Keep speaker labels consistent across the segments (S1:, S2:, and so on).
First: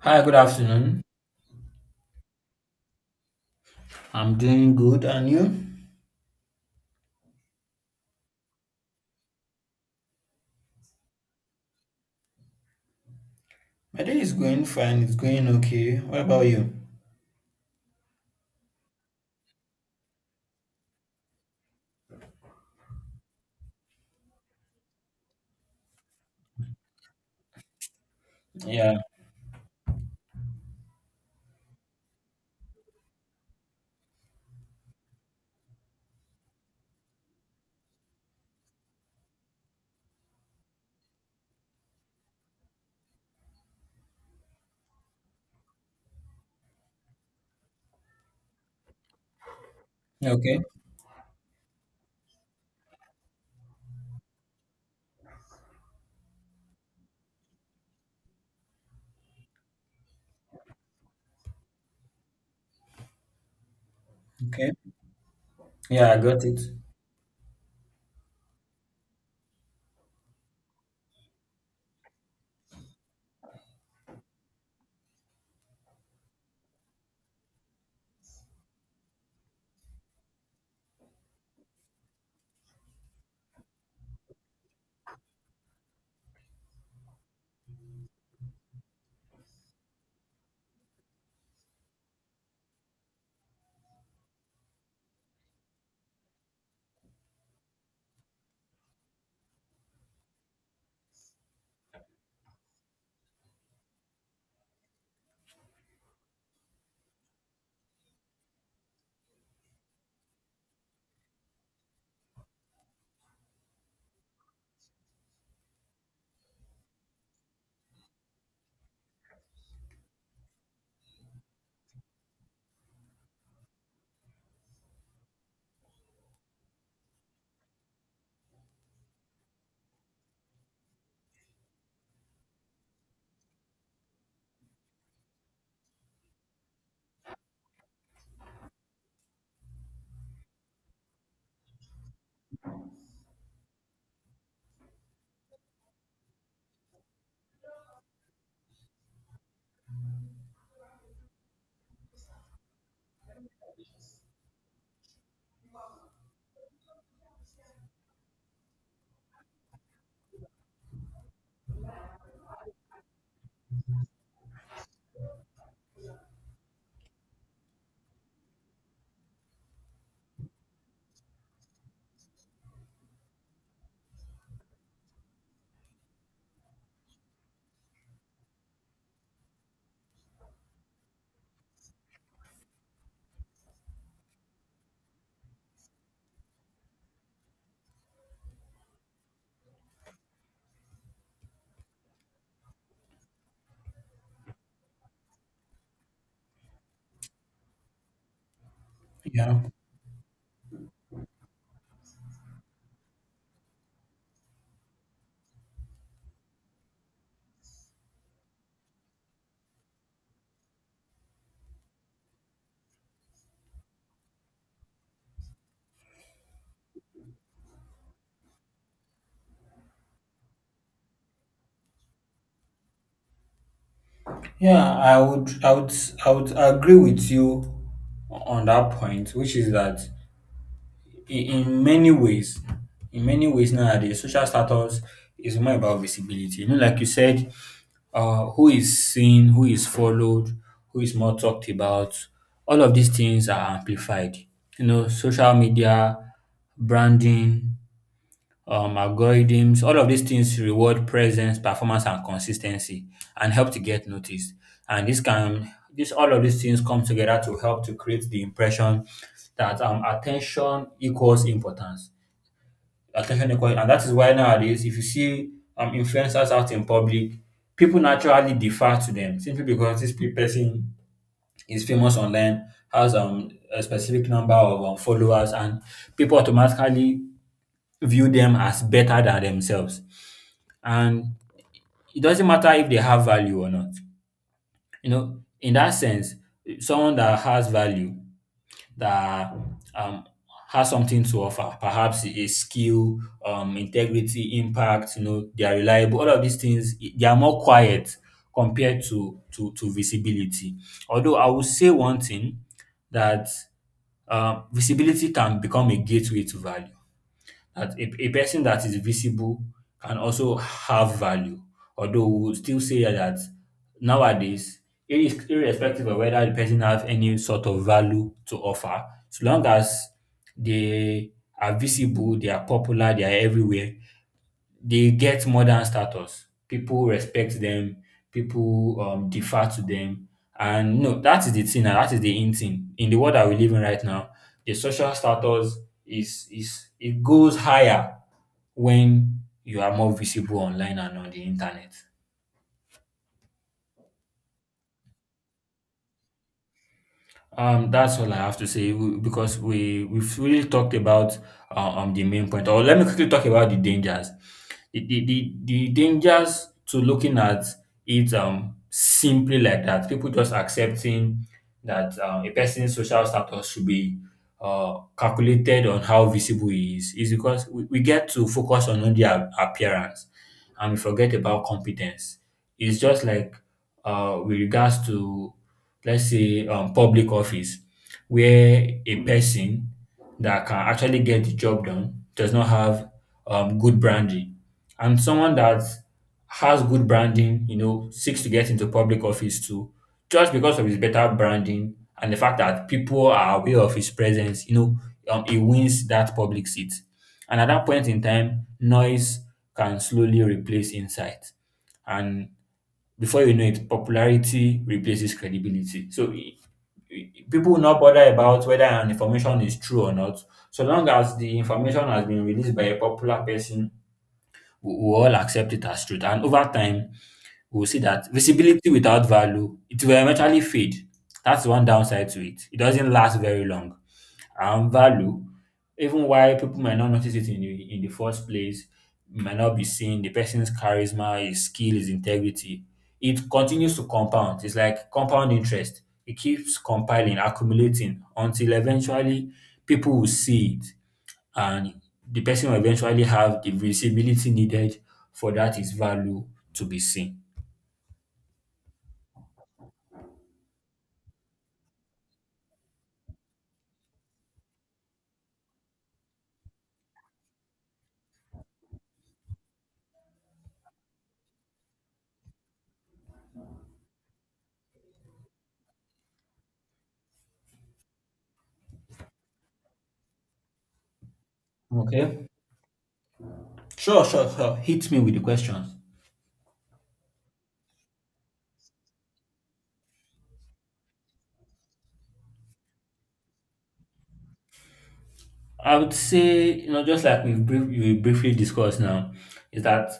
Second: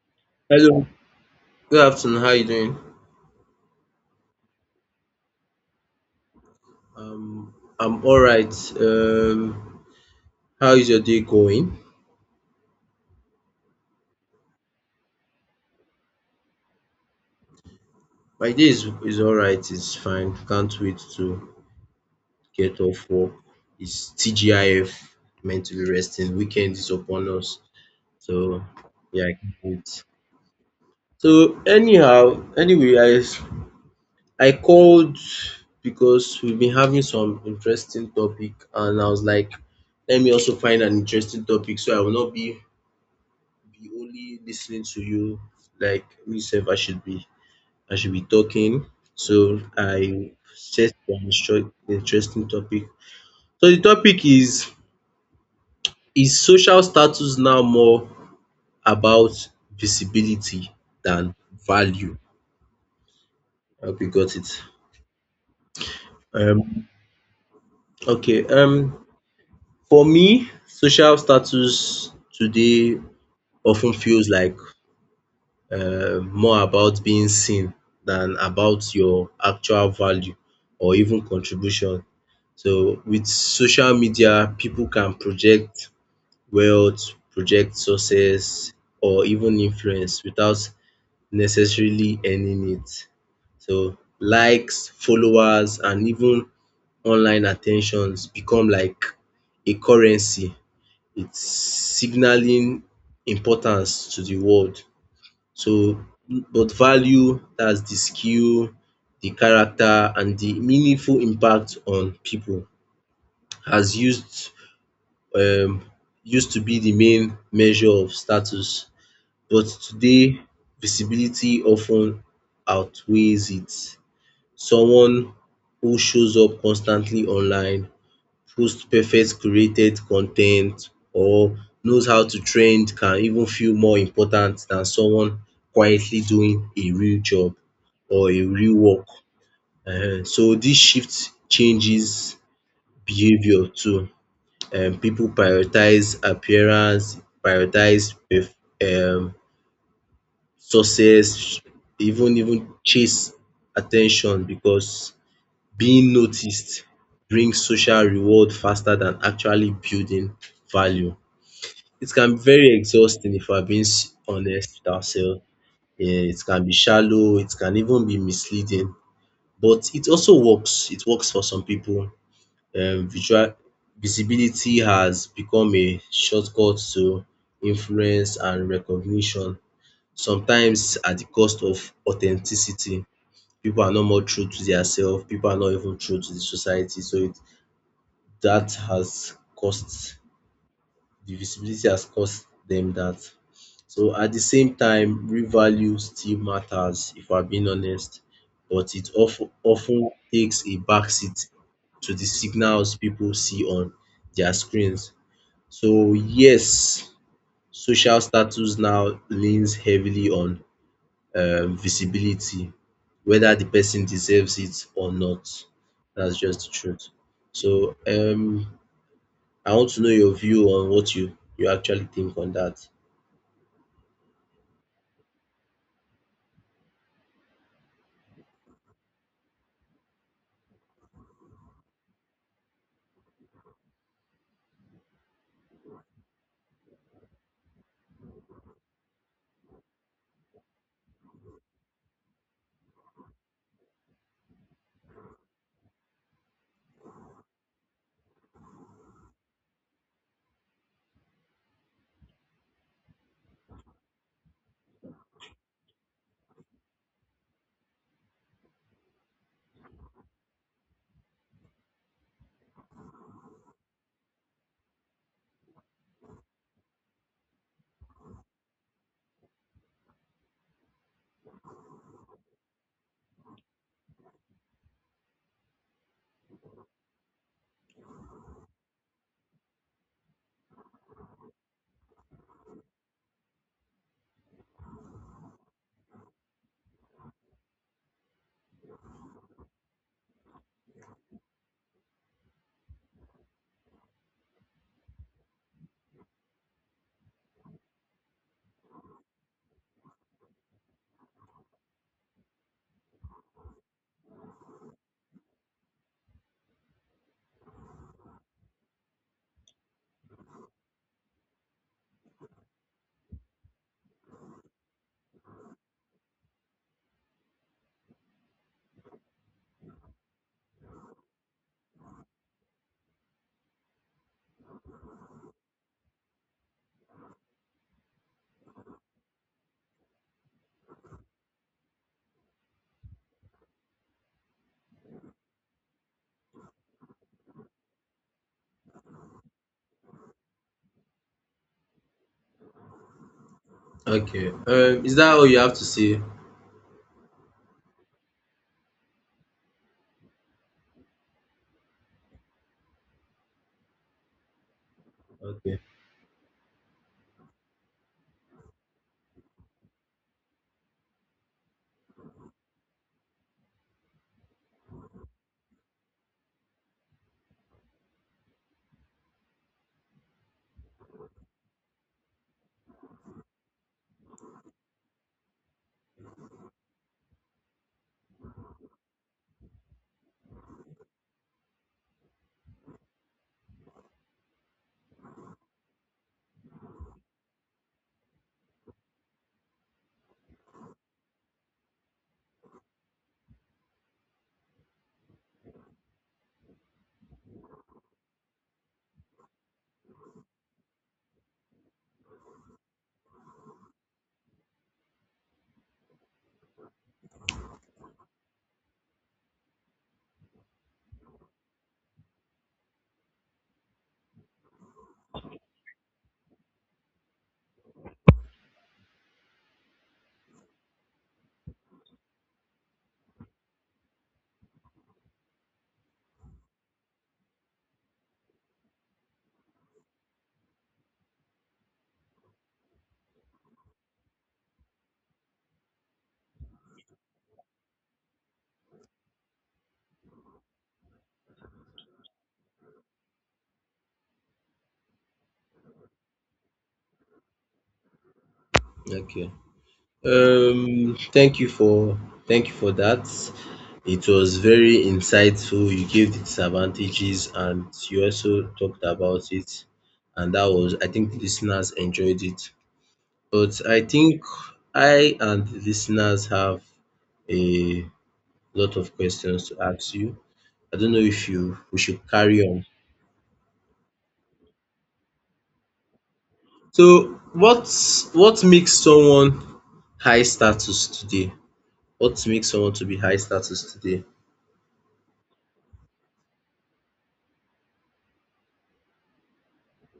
S1: Hi, good
S2: Hello,
S1: afternoon.
S2: good afternoon. How are you doing?
S1: I'm doing good, and you?
S2: I'm all right. Um, how is your day going?
S1: My day is going fine. It's going okay. What about you?
S2: My day is all right. It's fine. Can't wait to get off work. It's TGIF, meant to be resting. Weekend is upon us. So,
S1: Yeah.
S2: yeah, I can't wait. So, anyhow, anyway, I called because we've been having some interesting topic, and I was like, let me also find an interesting topic so I will not be only listening to you like myself. I should be talking. So I
S1: Okay.
S2: set an interesting topic. So the topic is social status now more about visibility than value? I hope you got it.
S1: Okay. Yeah, I got it.
S2: Um okay, for me social status today often feels like more about being seen than about your actual value or even contribution. So with social media, people can project wealth, project success, or even influence without necessarily earning it. So likes, followers, and even online attentions become like a currency. It's signaling importance to the world, so but value, that's the skill, the character and the meaningful impact on people has um used to be the main measure of status but today visibility often outweighs it. Someone who shows up constantly online post perfect curated con ten t or knows how to trend can even feel more important than someone quietly doing a real job or a real work. So dis shift changes behaviour too. Pipu prioritize appearance, prioritize um success, even chase at ten tion because being noticed brings social reward faster than actually building value. It can be very exhausting if we're being honest with ourselves. It can be shallow, it can even be misleading, but it also works. It works for some people. Visual Visibility has become a shortcut to influence and recognition, sometimes at the cost of authenticity. People are not more true to their self, people are not even true to the society. So it that has cost the visibility has cost them that. So at the same time, real value still matters if I'm being honest, but it of
S1: Yeah.
S2: often takes a backseat to the signals people see on their screens. So yes, social status now leans heavily on visibility, whether the person deserves it or not. That's just the truth. So I want to know your view on what you actually think on that.
S1: Yeah, I would, I would, I would agree with you on that point, which is that in many ways, in many ways nowadays, social status is more about visibility. You know, like you said, who is seen, who is followed, who is more talked about. All of these things are amplified. You know, social media, branding, algorithms, all of these things reward presence, performance, and consistency and help to get noticed. And this can this all of these things come together to help to create the impression that attention equals importance. Attention equals, and that is why nowadays, if you see influencers out in public, people naturally defer to them simply because person is famous online, has a specific number of followers, and people automatically view them as better than themselves, and it doesn't matter if they have value or not. You know, in that sense, someone that has value, that um, has something to offer, perhaps a skill, integrity, impact, you know, they are reliable, all of these things, they are more quiet compared to visibility. Although I will say one thing that visibility can become a gateway to value, that a person that is visible can also have value. Although we would still say that nowadays, irrespective of whether the person has any sort of value to offer, so long as they are visible, they are popular, they are everywhere, they get modern status. People respect them. People defer to them. And no, that is the thing. And that is the in thing in the world that we live in right now. The social status is, it goes higher when you are more visible online and on the internet.
S2: Okay. Is that all you have to say?
S1: That's all I have to say because we've really talked about the main point. Or let me quickly talk about the dangers. The the the,
S2: Okay.
S1: the dangers to looking at it simply like that. People just accepting that a person's social status should be calculated on how visible he is, because we get to focus on only our appearance and we forget about competence. It's just like with regards to, let's say, public office, where a person that can actually get the job done does not have good branding. And someone that has good branding, you know, seeks to get into public office too, just because of his better branding and the fact that people are aware of his presence, you know, he wins that public seat. And at that point in time, noise can slowly replace insight. And before you know it, popularity replaces credibility. So people will not bother about whether an information is true or not. So long as the information has been released by a popular person, we all accept it as truth. And over time, we'll see that visibility without value, it will eventually fade. That's one downside to it. It doesn't last very long, and value, even while people might not notice it in in the first place, might not be seen, the person's charisma, his skill, his integrity, it continues to compound. It's like compound interest. It keeps compiling, accumulating until eventually people will see it, and the person will eventually have the visibility needed for that his value to be seen.
S2: Okay. Um, thank you for thank you for that. It was very insightful. You gave the disadvantages and you also talked about it. And that was, I think, the listeners enjoyed it. But I think I and the listeners have a lot of questions to ask you. I don't know if you we should
S1: Okay.
S2: carry on.
S1: Sure. Hit me with the question.
S2: So what makes someone high status today? What makes someone to be high status today?
S1: I would say, you know, just like we briefly discussed now, is that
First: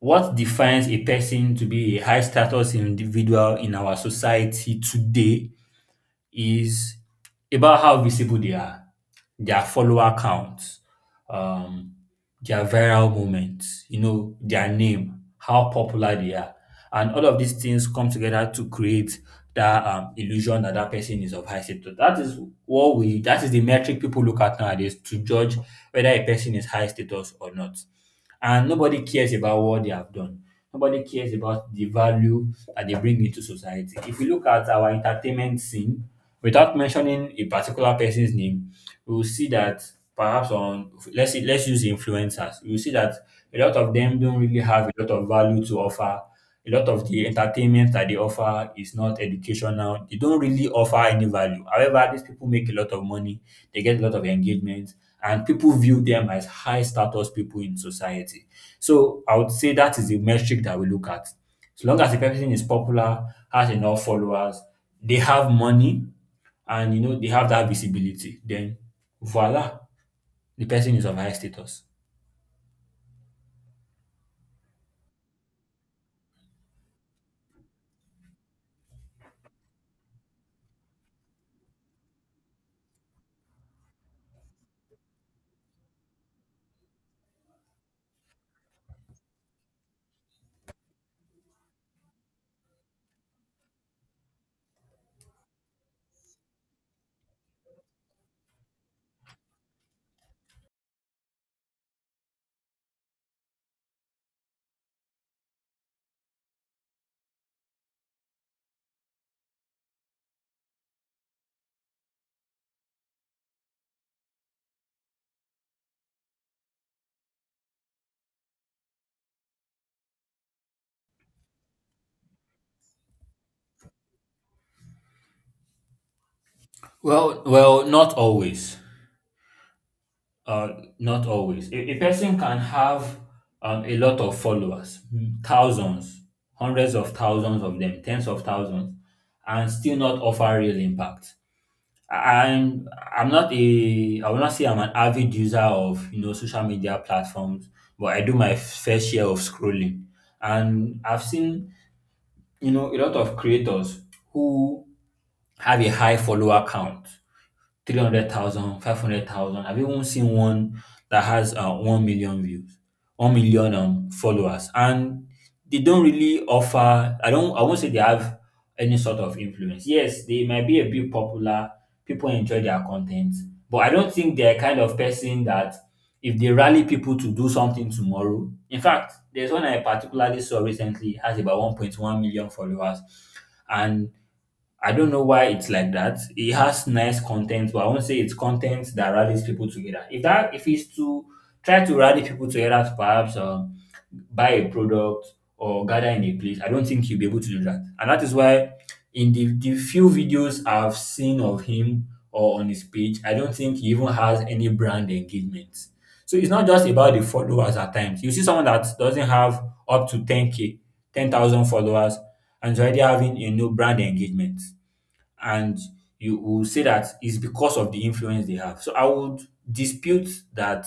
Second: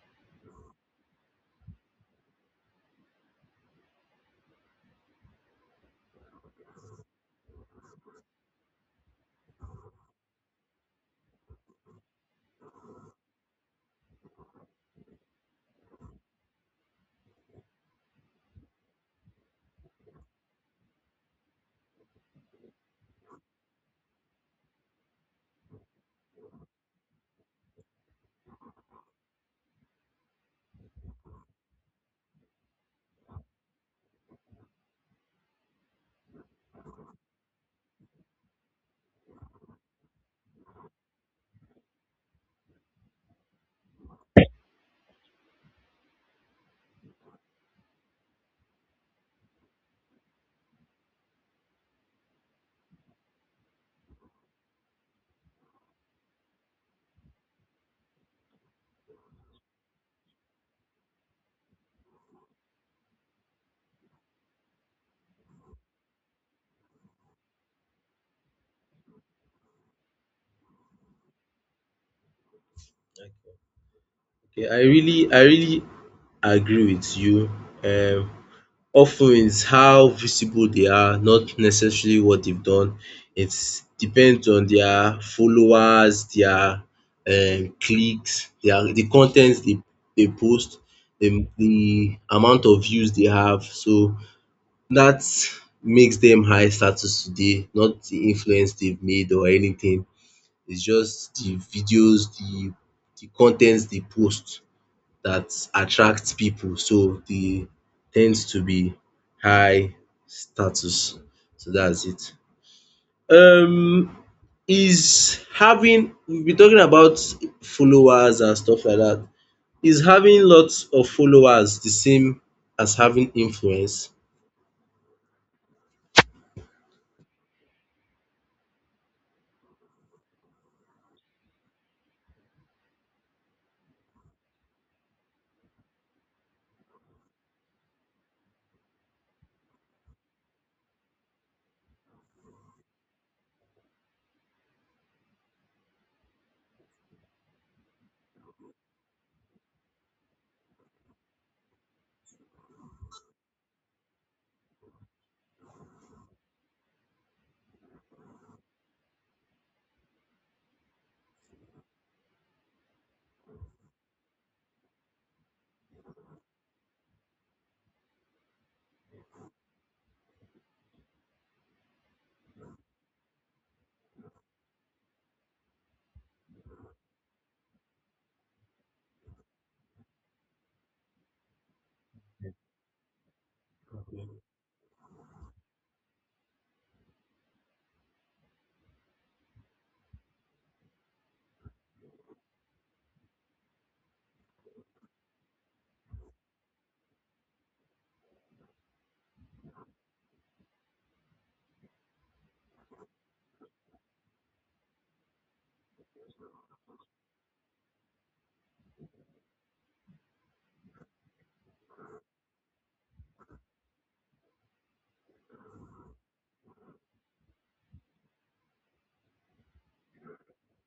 S1: what defines a person to be a high status individual in our society today is about how visible they are, their follower counts, um, their viral moments, you know, their name, how popular they are. And all of these things come together to create that illusion that that person is of high status. That is that is the metric people look at nowadays to judge whether a person is high status or not. And nobody cares about what they have done. Nobody cares about the value that they bring into society. If you look at our entertainment scene, without mentioning a particular person's name, we will see that perhaps on let's use influencers. You will see that a lot of them don't really have a lot of value to offer. A lot of the entertainment that they offer is not educational. They don't really offer any value. However, these people make a lot of money. They get a lot of engagement, and people view them as high status people in society. So I would say that is the metric that we look at. As long as the person is popular, has enough followers, they have money, and you know they have that visibility, then voila, the person is of high status.
S2: Okay, I really agree with you. Um of ten how visible they are, not necessarily what they've done. It's depends on their followers, their clicks, the contents they post, the amount of views they have. So that makes them high status today, not the influence they've made or anything. It's just the videos, the contents they post that attract people. So they tend to be high status. So that's it. Um, is having We've been talking about followers and stuff like that. Is having lots of followers the same as having influence?
S1: Well, not always. Uh, Not always. A person can have a lot of followers, thousands, hundreds of thousands of them, tens of thousands, and still not offer real impact. I- I'm I will not say I'm an avid user of, you know, social media platforms, but I do my fair share of scrolling, and I've seen, you know, a lot of creators who have a high follower count, 300,000, 500,000. I've even seen one that has 1 million views, 1 million followers, and they don't really offer. I don't. I won't say they have any sort of influence. Yes, they might be a bit popular. People enjoy their content, but I don't think they're kind of person that if they rally people to do something tomorrow. In fact, there's one I particularly saw recently has about 1.1 million followers, and I don't know why it's like that. It has nice content, but I won't say it's content that rallies people together. If it's to try to rally people together to perhaps buy a product or gather in a place, I don't think he will be able to do that. And that is why in the few videos I've seen of him or on his page, I don't think he even has any brand engagement. So it's not just about the followers at times. You see someone that doesn't have up to 10k, 10,000 followers, and is already having a new brand engagement, and you will say that it's because of the influence they have. So I would dispute that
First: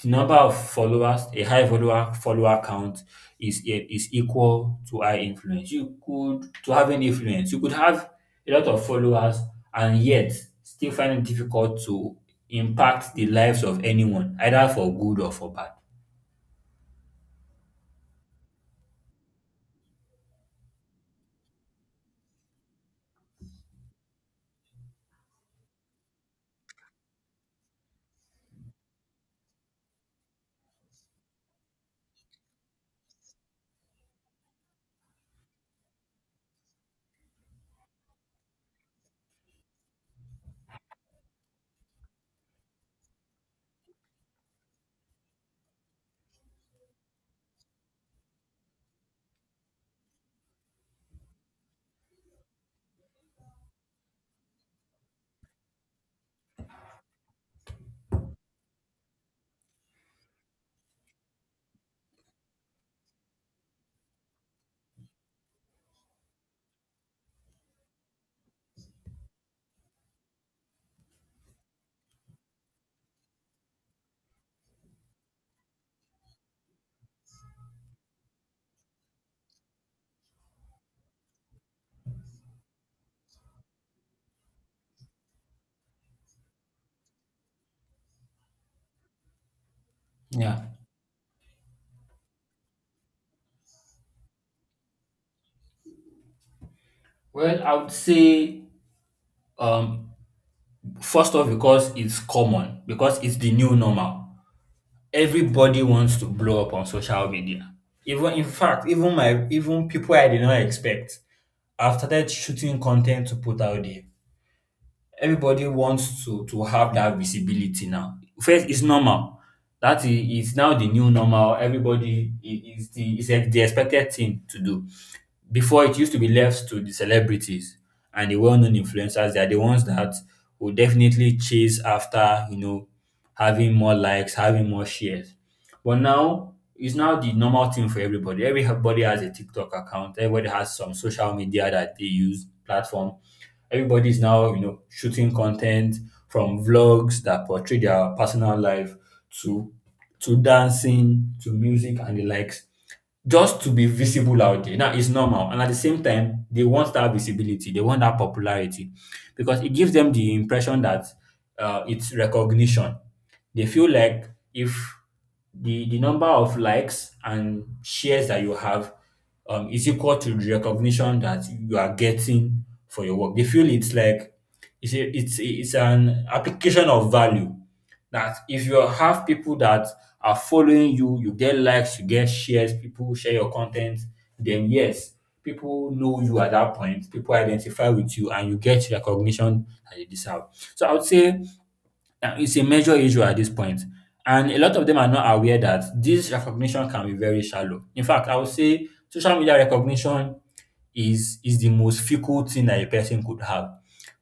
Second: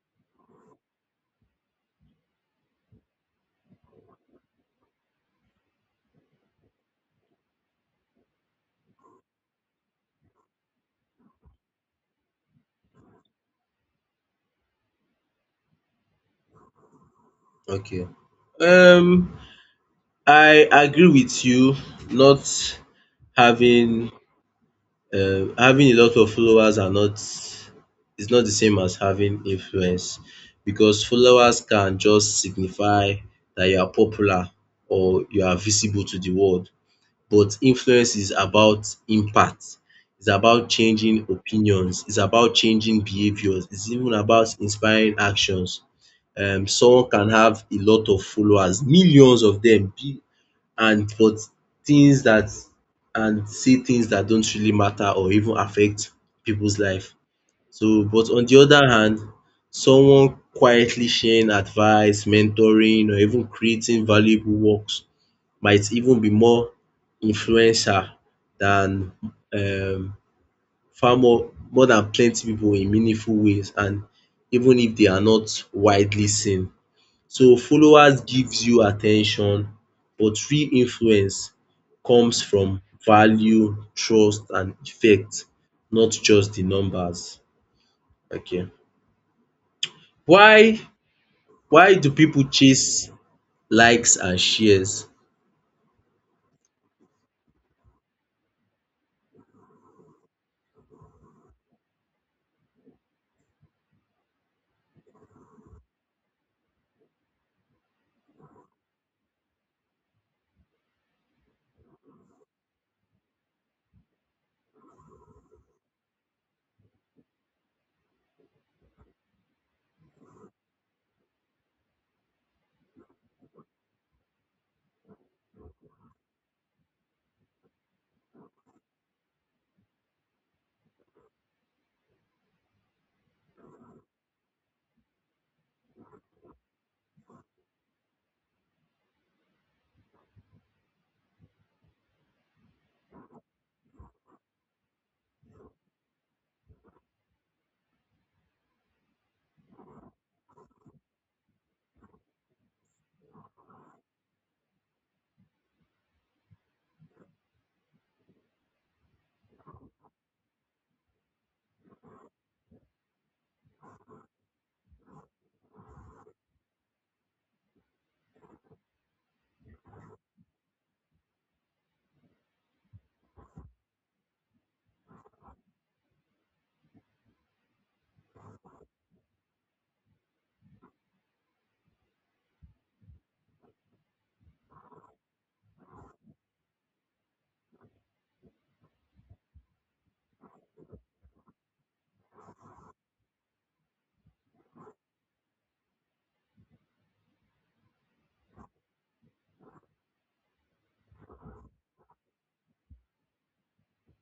S1: the number of followers, a high follower count is equal to high influence. You could To have an influence, you could have a lot of followers and yet still find it difficult to impact the lives of anyone, either for good or for bad.
S2: Okay. Um I agree with you. Not having having a lot of followers are not is not the same as having influence because followers can just signify that you are popular or you are visible to the world. But influence is about impact. It's about changing opinions. It's about changing behaviors. It's even about inspiring actions. Someone can have a lot of followers, millions of them, and but things that and see things that don't really matter or even affect people's life. But on the other hand, someone quietly sharing advice, mentoring or even creating valuable works might even be more influential than um far more than plenty pipu in meaningful ways, and even if they are not widely seen. So followers gives you attention, but real influence comes from value, trust and effect, not just the numbers. Okay.
S1: Yeah.
S2: Why why do people chase likes and shares?
S1: Well, I would say, um first off, because it's common, because it's the new normal. Everybody wants to blow up on social media. Even in fact, even my even people I did not expect, I've started shooting content to put out there. Everybody wants to have that visibility now. First, it's normal. Is now the new normal. Everybody I- is the Is the expected thing to do. Before, it used to be left to the celebrities and the well-known influencers. They are the ones that will definitely chase after, you know, having more likes, having more shares. But now it's now the normal thing for everybody. Everybody has a TikTok account. Everybody has some social media that they use platform. Everybody's now, you know, shooting content, from vlogs that portray their personal life to to dancing, to music and the likes, just to be visible out there. Now it's normal, and at the same time, they want that visibility, they want that popularity, because it gives them the impression that it's recognition. They feel like if the number of likes and shares that you have is equal to the recognition that you are getting for your work, they feel it's like it's an application of value, that if you have people that are following you, you get likes, you get shares, people share your content, then yes, people know you at that point, people identify with you, and you get recognition that you deserve. So I would say now, it's a major issue at this point, and a lot of them are not aware that this recognition can be very shallow. In fact, I would say social media recognition is the most fickle thing that a person could have.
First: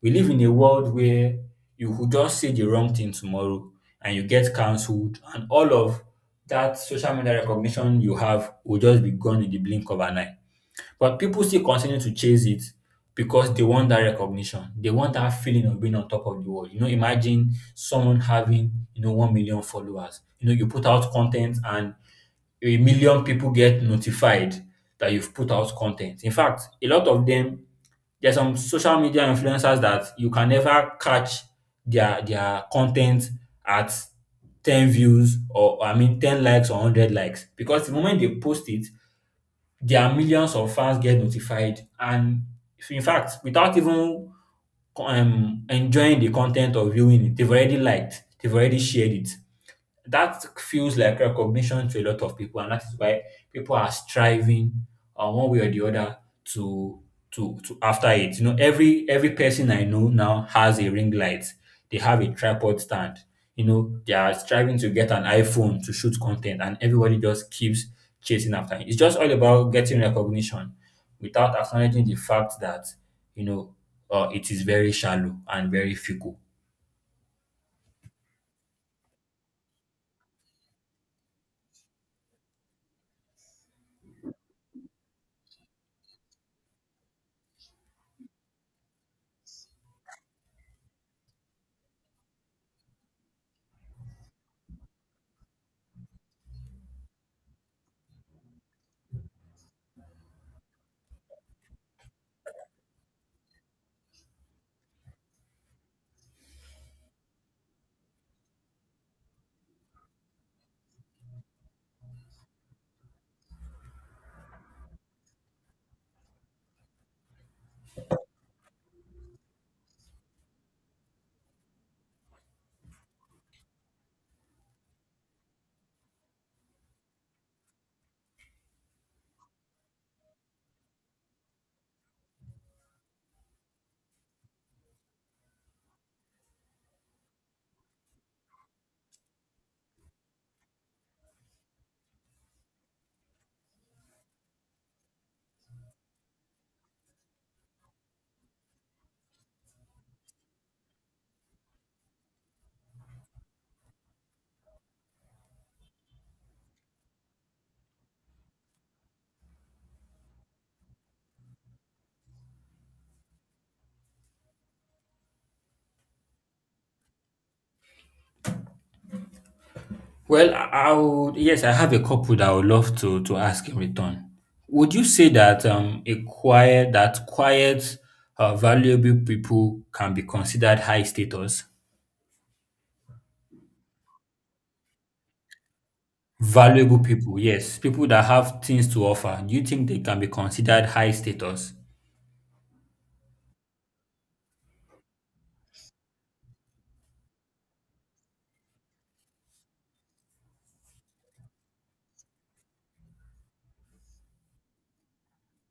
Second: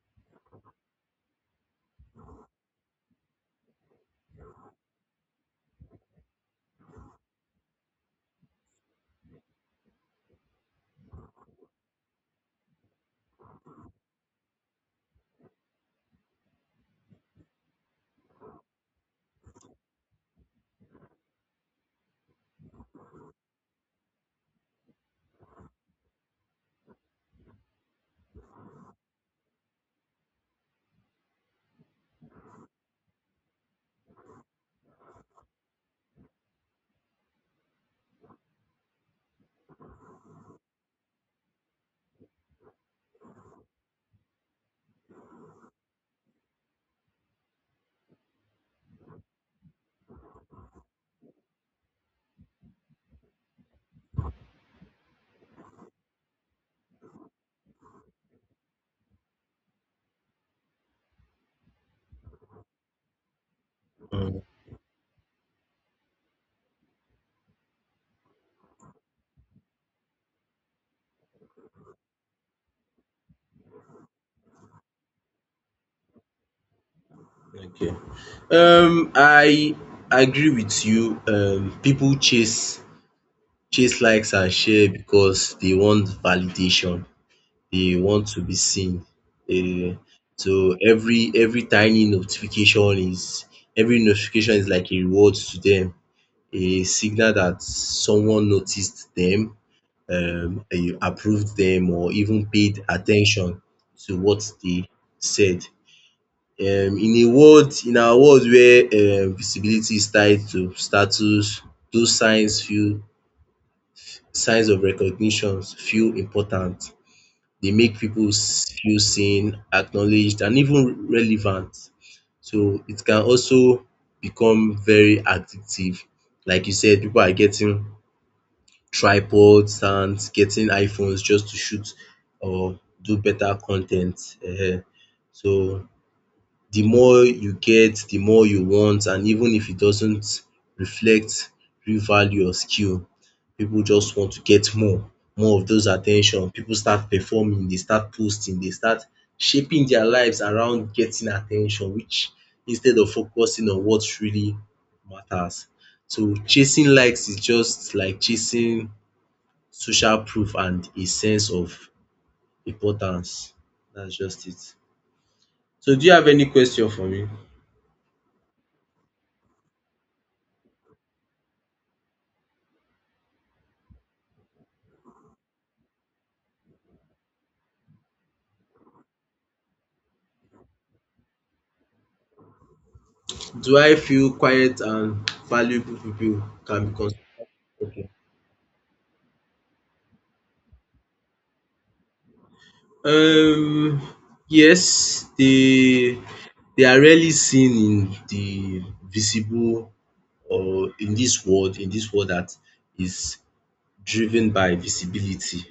S1: We live in a world where you could just say the wrong thing tomorrow and you get cancelled, and all of that social media recognition you have will just be gone in the blink of an eye. But people still continue to chase it because they want that recognition. They want that feeling of being on top of the world. You know, imagine someone having, 1 million followers. You know, you put out content and a million people get notified that you've put out content. In fact, a lot of them, there's some social media influencers that you can never catch their content at 10 views, or I mean 10 likes or 100 likes, because the moment they post it, their millions of fans get notified and in fact, without even enjoying the content or viewing it, they've already liked, they've already shared it. That feels like recognition to a lot of people, and that is why people are striving, one way or the other, to after it. You know, every person I know now has a ring light. They have a tripod stand. You know, they are
S2: Mm,
S1: striving to get an iPhone to shoot content, and everybody just keeps chasing after it. It's just all about getting recognition without acknowledging the fact that you know it is very shallow and very fickle.
S2: okay. I agree with you. People chase likes and share because they want validation. They want to be seen. Um, so every tiny notification is every notification is like a reward to them, a signal that someone noticed them, approved them, or even paid attention to what they said. In our world where visibility is tied to status, those signs feel signs of recognitions feel important. They make people feel seen, acknowledged, and even relevant. So it can also become very addictive. Like you said, people are getting tripods and getting iPhones just to shoot or do better content. Ten t. So the more you get, the more you want, and even if it doesn't reflect real value or skill, people just want to get more of those attention. People start performing, they start posting, they start shaping their lives around getting attention, which instead of focusing on what really matters. So chasing likes is just like chasing social proof and a sense of importance. That's just it. So do you have any question for me?
S1: Well, I I have a couple that I would love to ask in return. Would you say that a quiet that quiet, valuable people can be considered high status?
S2: Do I feel quiet and valuable people can be
S1: Valuable people,
S2: considered
S1: yes, people
S2: okay?
S1: that have things to offer. Do you think they can be considered high status?
S2: Um, yes, they are rarely seen in the visible or in this world, that is driven by visibility.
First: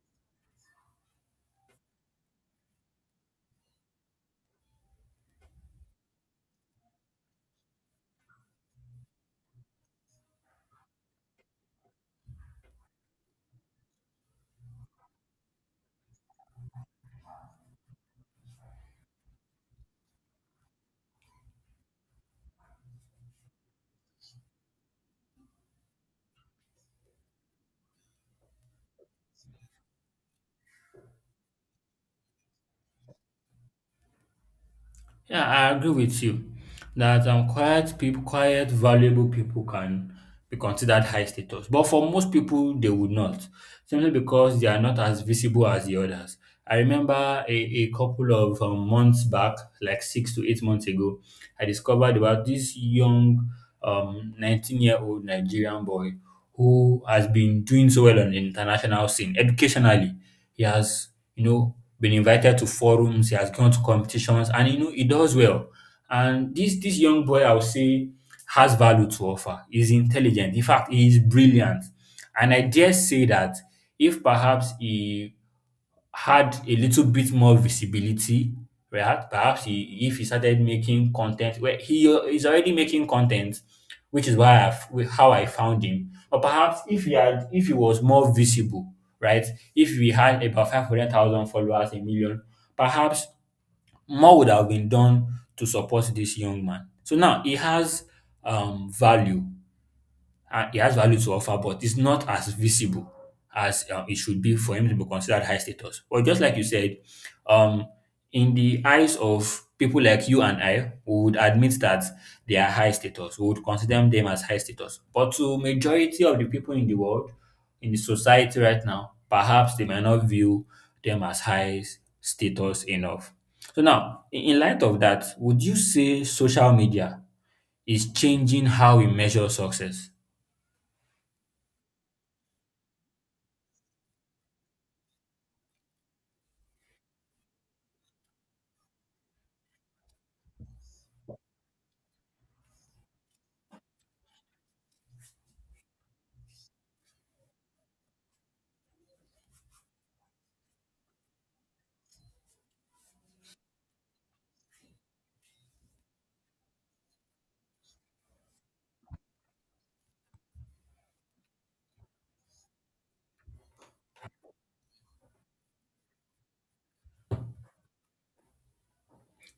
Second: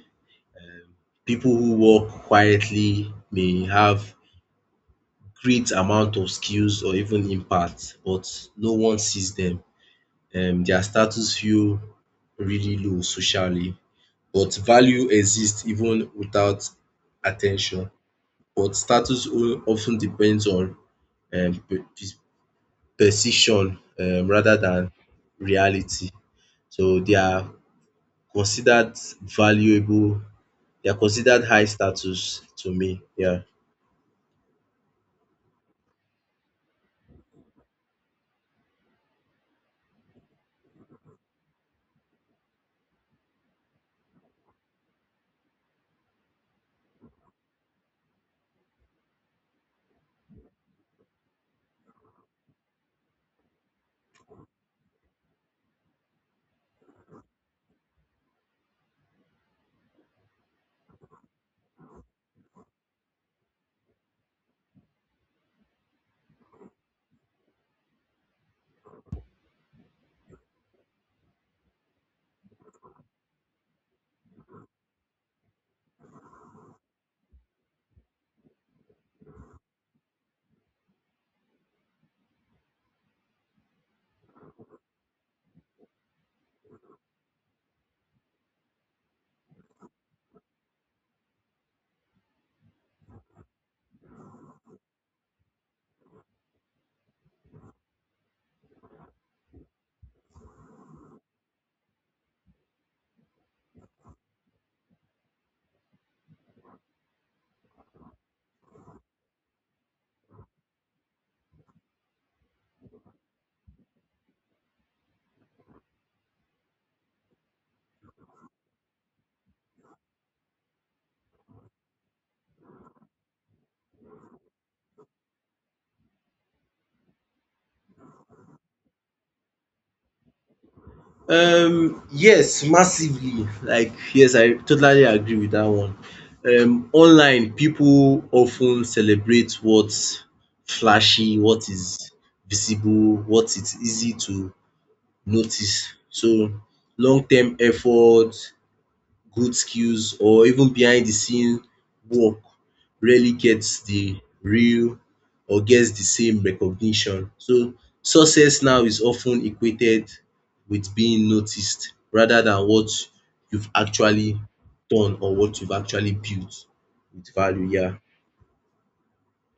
S2: People who work quietly may have great amount of skills or even impact, but no one sees them. Their status feel really low socially. But value exists even without attention. But status often depends on um, per- perception, rather than reality. So they are considered valuable. They are considered high status to me. Yeah.
S1: Yeah, I agree with you that quiet people, quiet, valuable people can be considered high status. But for most people, they would not, simply because they are not as visible as the others. I remember a couple of months back, like 6 to 8 months ago, I discovered about this young 19-year-old Nigerian boy who has been doing so well on the international scene educationally. He has, you know, been invited to forums, he has gone to competitions, and you know he does well. And this young boy, I would say, has value to offer. He's intelligent. In fact, he is brilliant. And I dare say that if perhaps he had a little bit more visibility, right? Perhaps he if he started making content, where he is already making content, which is why I've how I found him. Or perhaps if he was more visible, right? If we had about 500,000 followers, a million, perhaps more would have been done to support this young man. So now he has value he has value to offer, but it's not as visible as it should be for him to be considered high status. But just like you said, um, in the eyes of people like you and I, we would admit that they are high status. We would consider them as high status. But to majority of the people in the world, in the society right now, perhaps they might not view them as high status enough. So now, in light of that, would you say social media is changing how we measure success?
S2: Yes, massively. Like, yes, I totally agree with that one. Online, people often celebrate what's flashy, what is visible, what it's easy to notice. So, long-term effort, good skills or even behind the scene work rarely gets the same recognition. So success now is often equated with being noticed rather than what you've actually done or what you've actually built with value. Yeah.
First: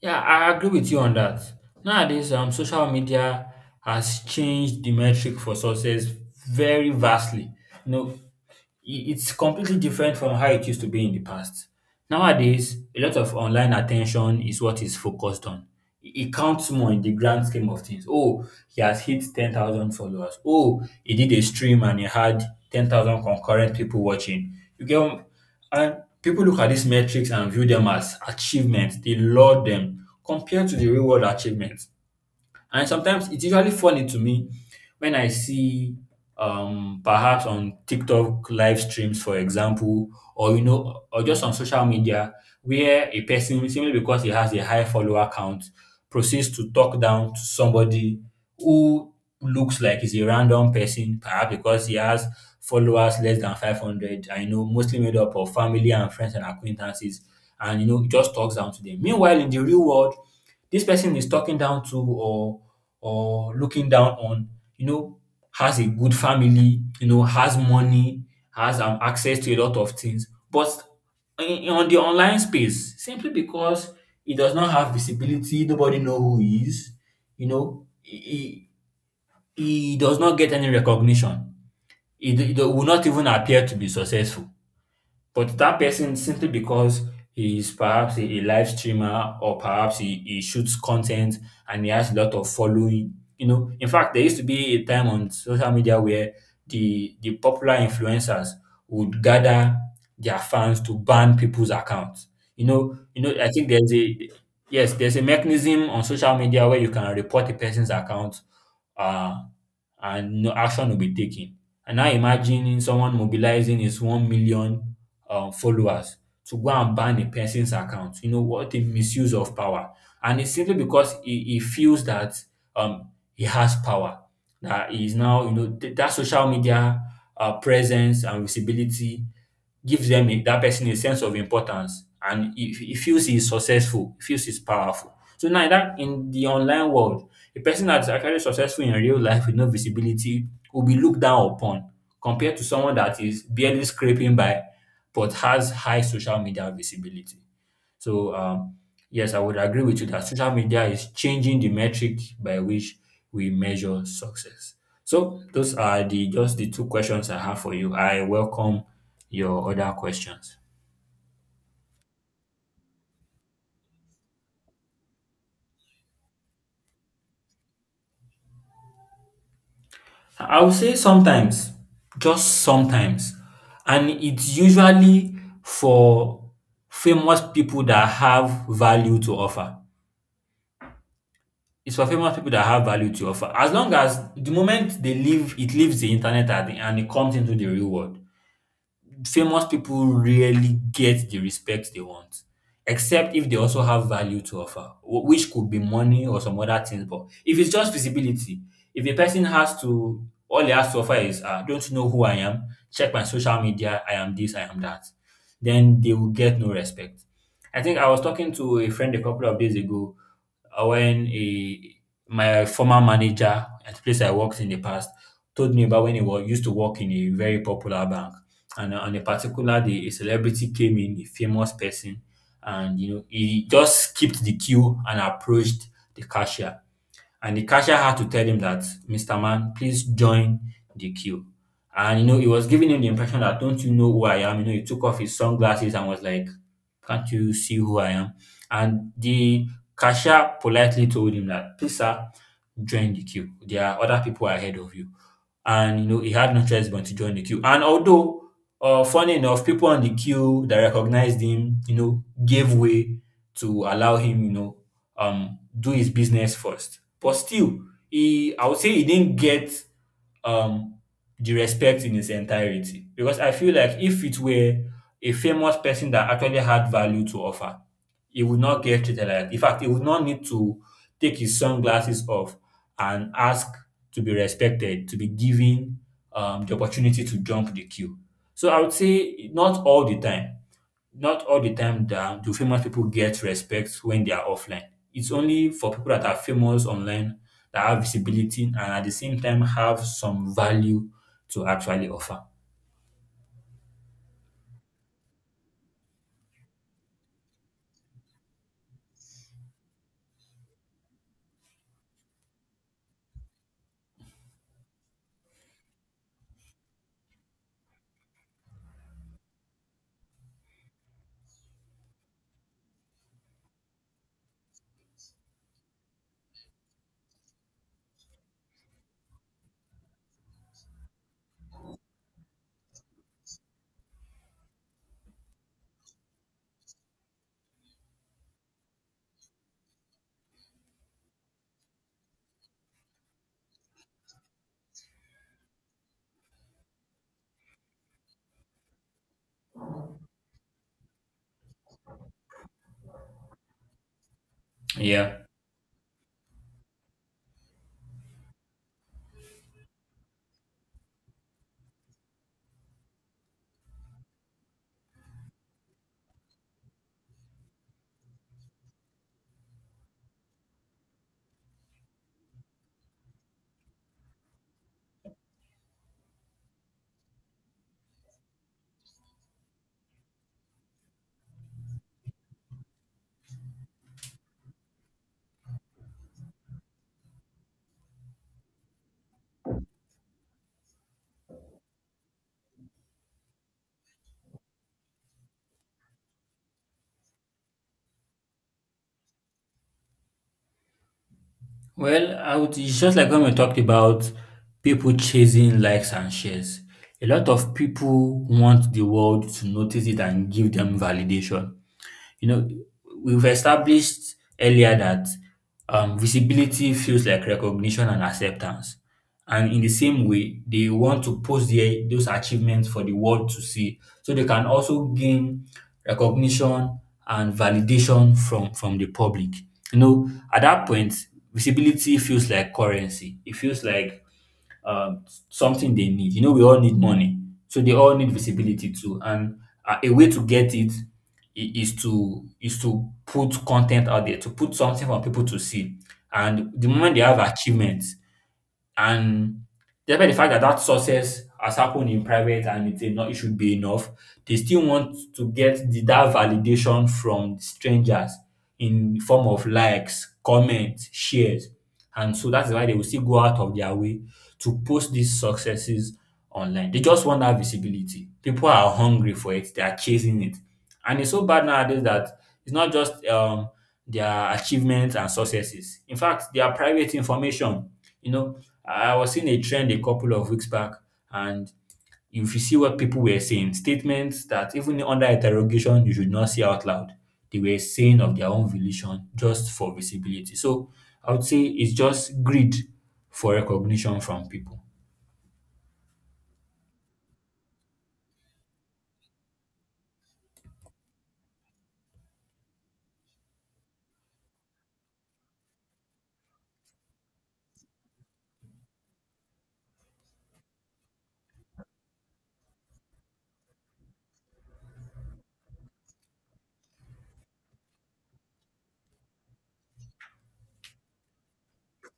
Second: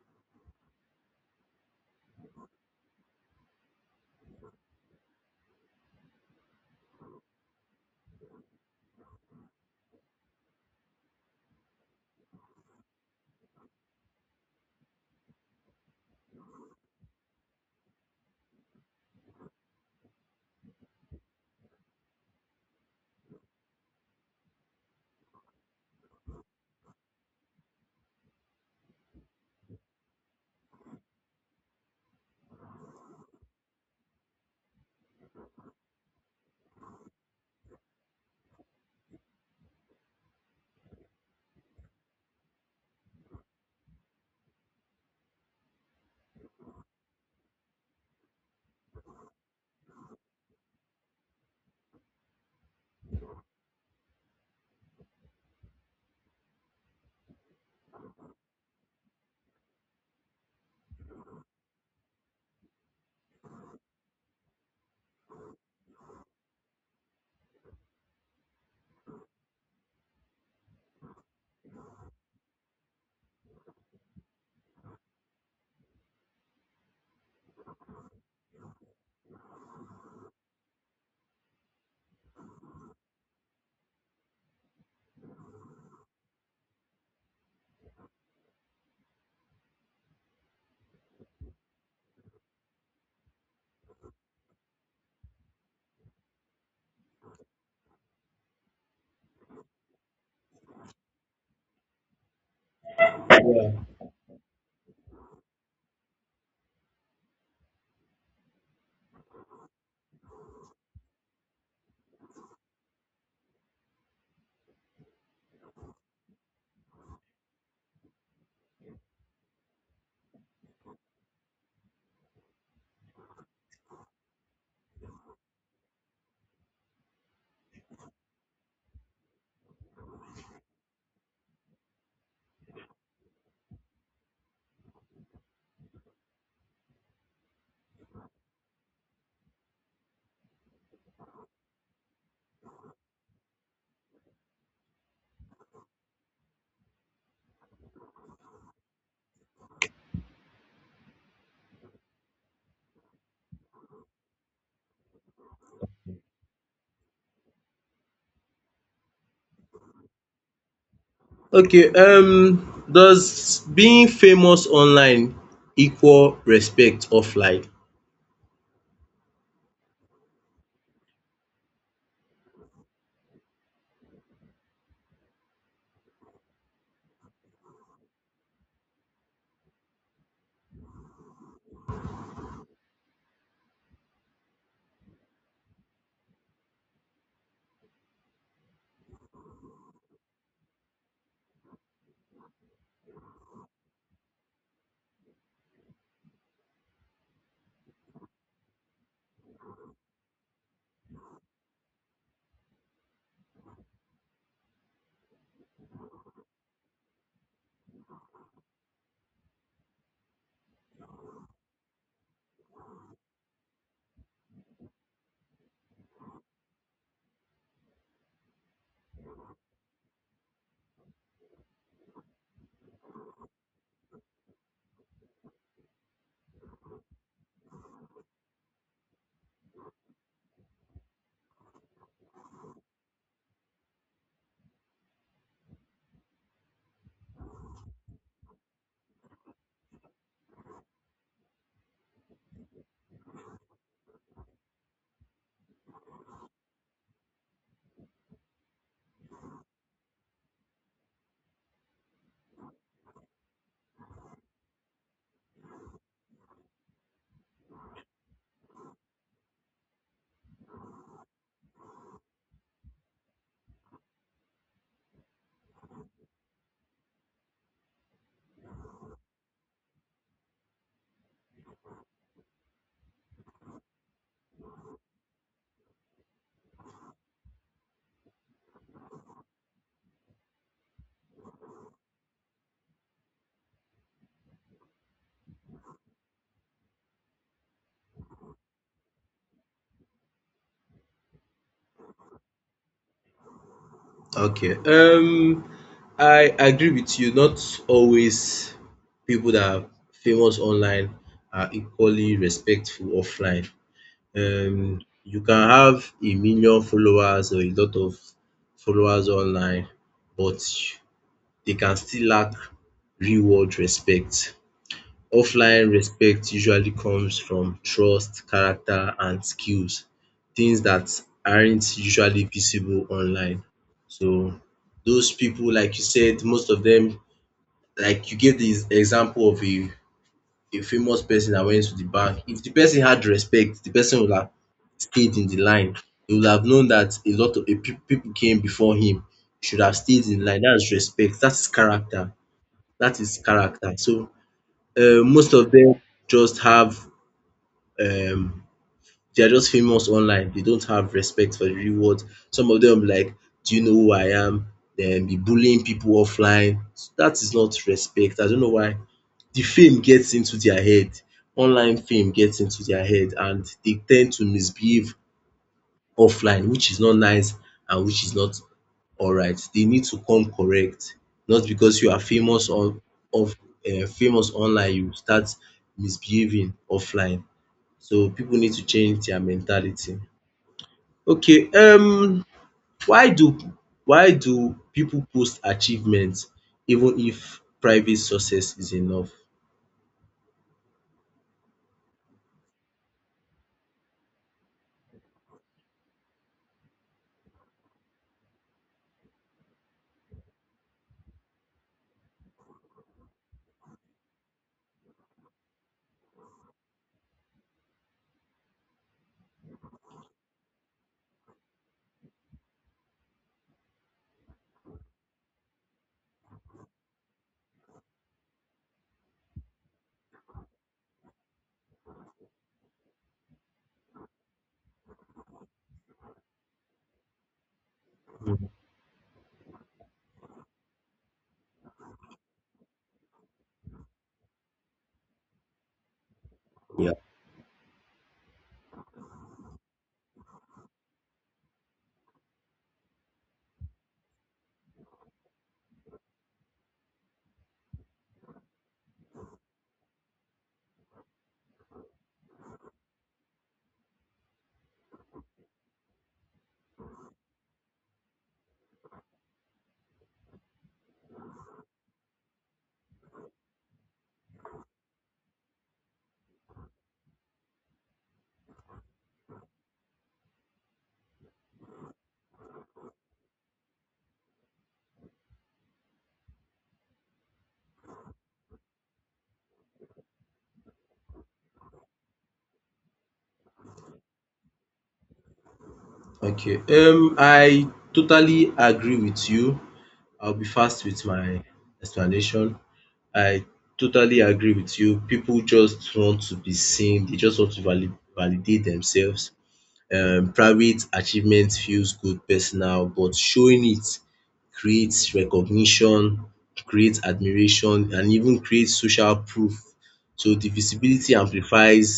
S1: Yeah, I agree with you on that. Nowadays, social media has changed the metric for success very vastly. You know, it's completely different from how it used to be in the past. Nowadays, a lot of online attention is what is focused on. It counts more in the grand scheme of things. Oh, he has hit 10,000 followers. Oh, he did a stream and he had 10,000 concurrent people watching. You get. And people look at these metrics and view them as achievements. They laud them compared to the real world achievements. And sometimes it's usually funny to me when I see perhaps on TikTok live streams, for example, or you know, or just on social media, where a person, simply because he has a high follower count, proceeds to talk down to somebody who looks like he's a random person, perhaps because he has followers less than 500, I know, mostly made up of family and friends and acquaintances, and you know, just talks down to them. Meanwhile, in the real world, this person is talking down to or looking down on, you know, has a good family, you know, has money, has access to a lot of things. But on the online space, simply because he does not have visibility, nobody know who he is, you know, he, he does not get any recognition. He will not even appear to be successful. But that person, simply because he is perhaps a live streamer, or perhaps he shoots content and he has a lot of following. You know, in fact, there used to be a time on social media where the popular influencers would gather their fans to ban people's accounts. I think there's a, yes, there's a mechanism on social media where you can report a person's account, uh, and no action will be taken. And now imagining someone mobilizing his 1 million followers to go and ban a person's account. You know, what a misuse of power. And it's simply because he feels that um, he has power, that he is now, you know, that social media presence and visibility gives that person a sense of importance, and he feels he's successful, he feels he's powerful. So now in the online world, a person that's actually successful in real life with no visibility will be looked down upon compared to someone that is barely scraping by but has high social media visibility. So, yes, I would agree with you that social media is changing the metric by which we measure success. So, those are the just the two questions I have for you. I welcome your other questions.
S2: Okay, does being famous online equal respect offline?
S1: I would say sometimes, just sometimes, and it's usually for famous people that have value to offer. It's for famous people that have value to offer. As long as the moment they leave, it leaves the internet, and it comes into the real world, famous people rarely get the respect they want, except if they also have value to offer, which could be money or some other things. But if it's just visibility, if a person has to, all he has to offer is, don't you know who I am? Check my social media. I am this, I am that. Then they will get no respect. I think I was talking to a friend a couple of days ago, when my former manager at the place I worked in the past told me about when used to work in a very popular bank, and on a particular day a celebrity came in, a famous person, and you know he just skipped the queue and approached the cashier. And the cashier had to tell him that, "Mr. Man, please join the queue." And you know he was giving him the impression that, "Don't you know who I am?" You know he took off his sunglasses and was like, "Can't you see who I am?" And the cashier politely told him that, "Please, sir, join the queue. There are other people ahead of you." And you know he had no choice but to join the queue. And although, funny enough, people on the queue that recognized him, you know, gave way to allow him, you know, do his business first. But still, he I would say he didn't get um the respect in its entirety, because I feel like if it were a famous person that actually had value to offer, he would not get treated like that. In fact, he would not need to take his sunglasses off and ask to be respected, to be given the opportunity to jump the queue. So I would say not all the time, not all the time that do famous people get respect when they are offline. It's only for people that are famous online that have visibility and at the same time have some value to actually offer.
S2: Okay. I agree with you. Not always people that are famous online are equally respectful offline. You can have a million followers or a lot of followers online, but they can still lack real world respect. Offline respect usually comes from trust, character and skills, things that aren't usually visible online. So those people, like you said, most of them, like you gave the example of a famous person that went to the bank. If the person had respect, the person would have stayed in the line. He would have known that a lot of people came before him, should have stayed in line. That's respect. That's character. That is character. So
S1: Yeah.
S2: most of them just have um they are just famous online. They don't have respect for the real world. Some of them like, do you know who I am? Then be bullying people offline. So that is not respect. I don't know why the fame gets into their head. Online fame gets into their head and they tend to misbehave offline, which is not nice and which is not alright. They need to come correct. Not because you are famous on of famous online you start misbehaving offline. So people need to change their mentality. Okay, why do why do people post achievements even if private success is enough?
S1: Well, it's just like when we talked about people chasing likes and shares. A lot of people want the world to notice it and give them validation. You know, we've established earlier that visibility feels like recognition and acceptance. And in the same way, they want to post those achievements for the world to see. So they can also gain recognition and validation from the public. You know, at that point, visibility feels like currency. It feels like something they need. You know, we all need money, so they all need visibility too. And a way to get it is to put content out there, to put something for people to see. And the moment they have achievements, and despite the fact that that success has happened in private and it not, it should be enough, they still want to get that validation from strangers in form of likes, comments, shares. And so that's why they will still go out of their way to post these successes online. They just want that visibility. People are hungry for it. They are chasing it. And it's so bad nowadays that it's not just their achievements and successes. In fact, their private information. You know, I was seeing a trend a couple of weeks back, and if you see what people were saying, statements that even under interrogation you should not say out loud, they were saying of their own volition just for visibility. So I would say it's just greed for recognition from people.
S2: Okay, I totally agree with you. I'll be fast with my explanation. I totally agree with you. People just want to be seen. They just want to validate themselves. Private achievement feels good personal, but showing it creates recognition, creates admiration, and even creates social proof. So the visibility amplifies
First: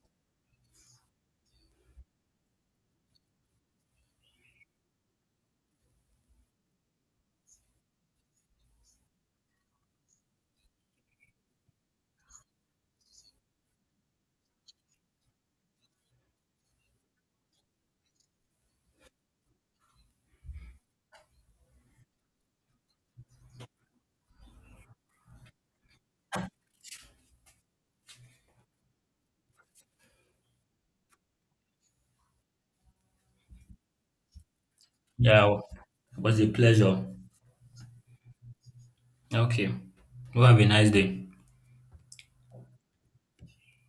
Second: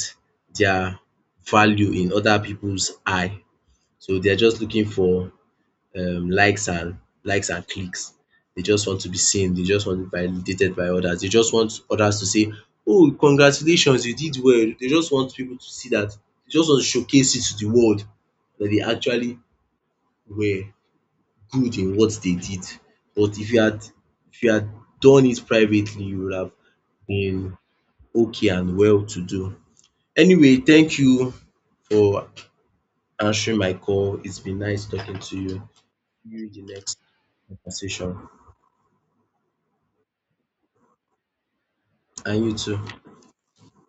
S2: their value in other people's eye. So they are just looking for um, likes and likes and clicks. They just want to be seen. They just want to be validated by others. They just want others to say, "Oh, congratulations, you did well." They just want people to see that. They just want to showcase it to the world that they actually were good in what they did. But if you had done it privately, you would have been okay and well to do. Anyway, thank you for answering my call. It's been nice talking to you.
S1: Yeah, it
S2: See
S1: was
S2: you
S1: a
S2: in the next
S1: pleasure.
S2: conversation.
S1: Okay. You have a nice day.
S2: And you too.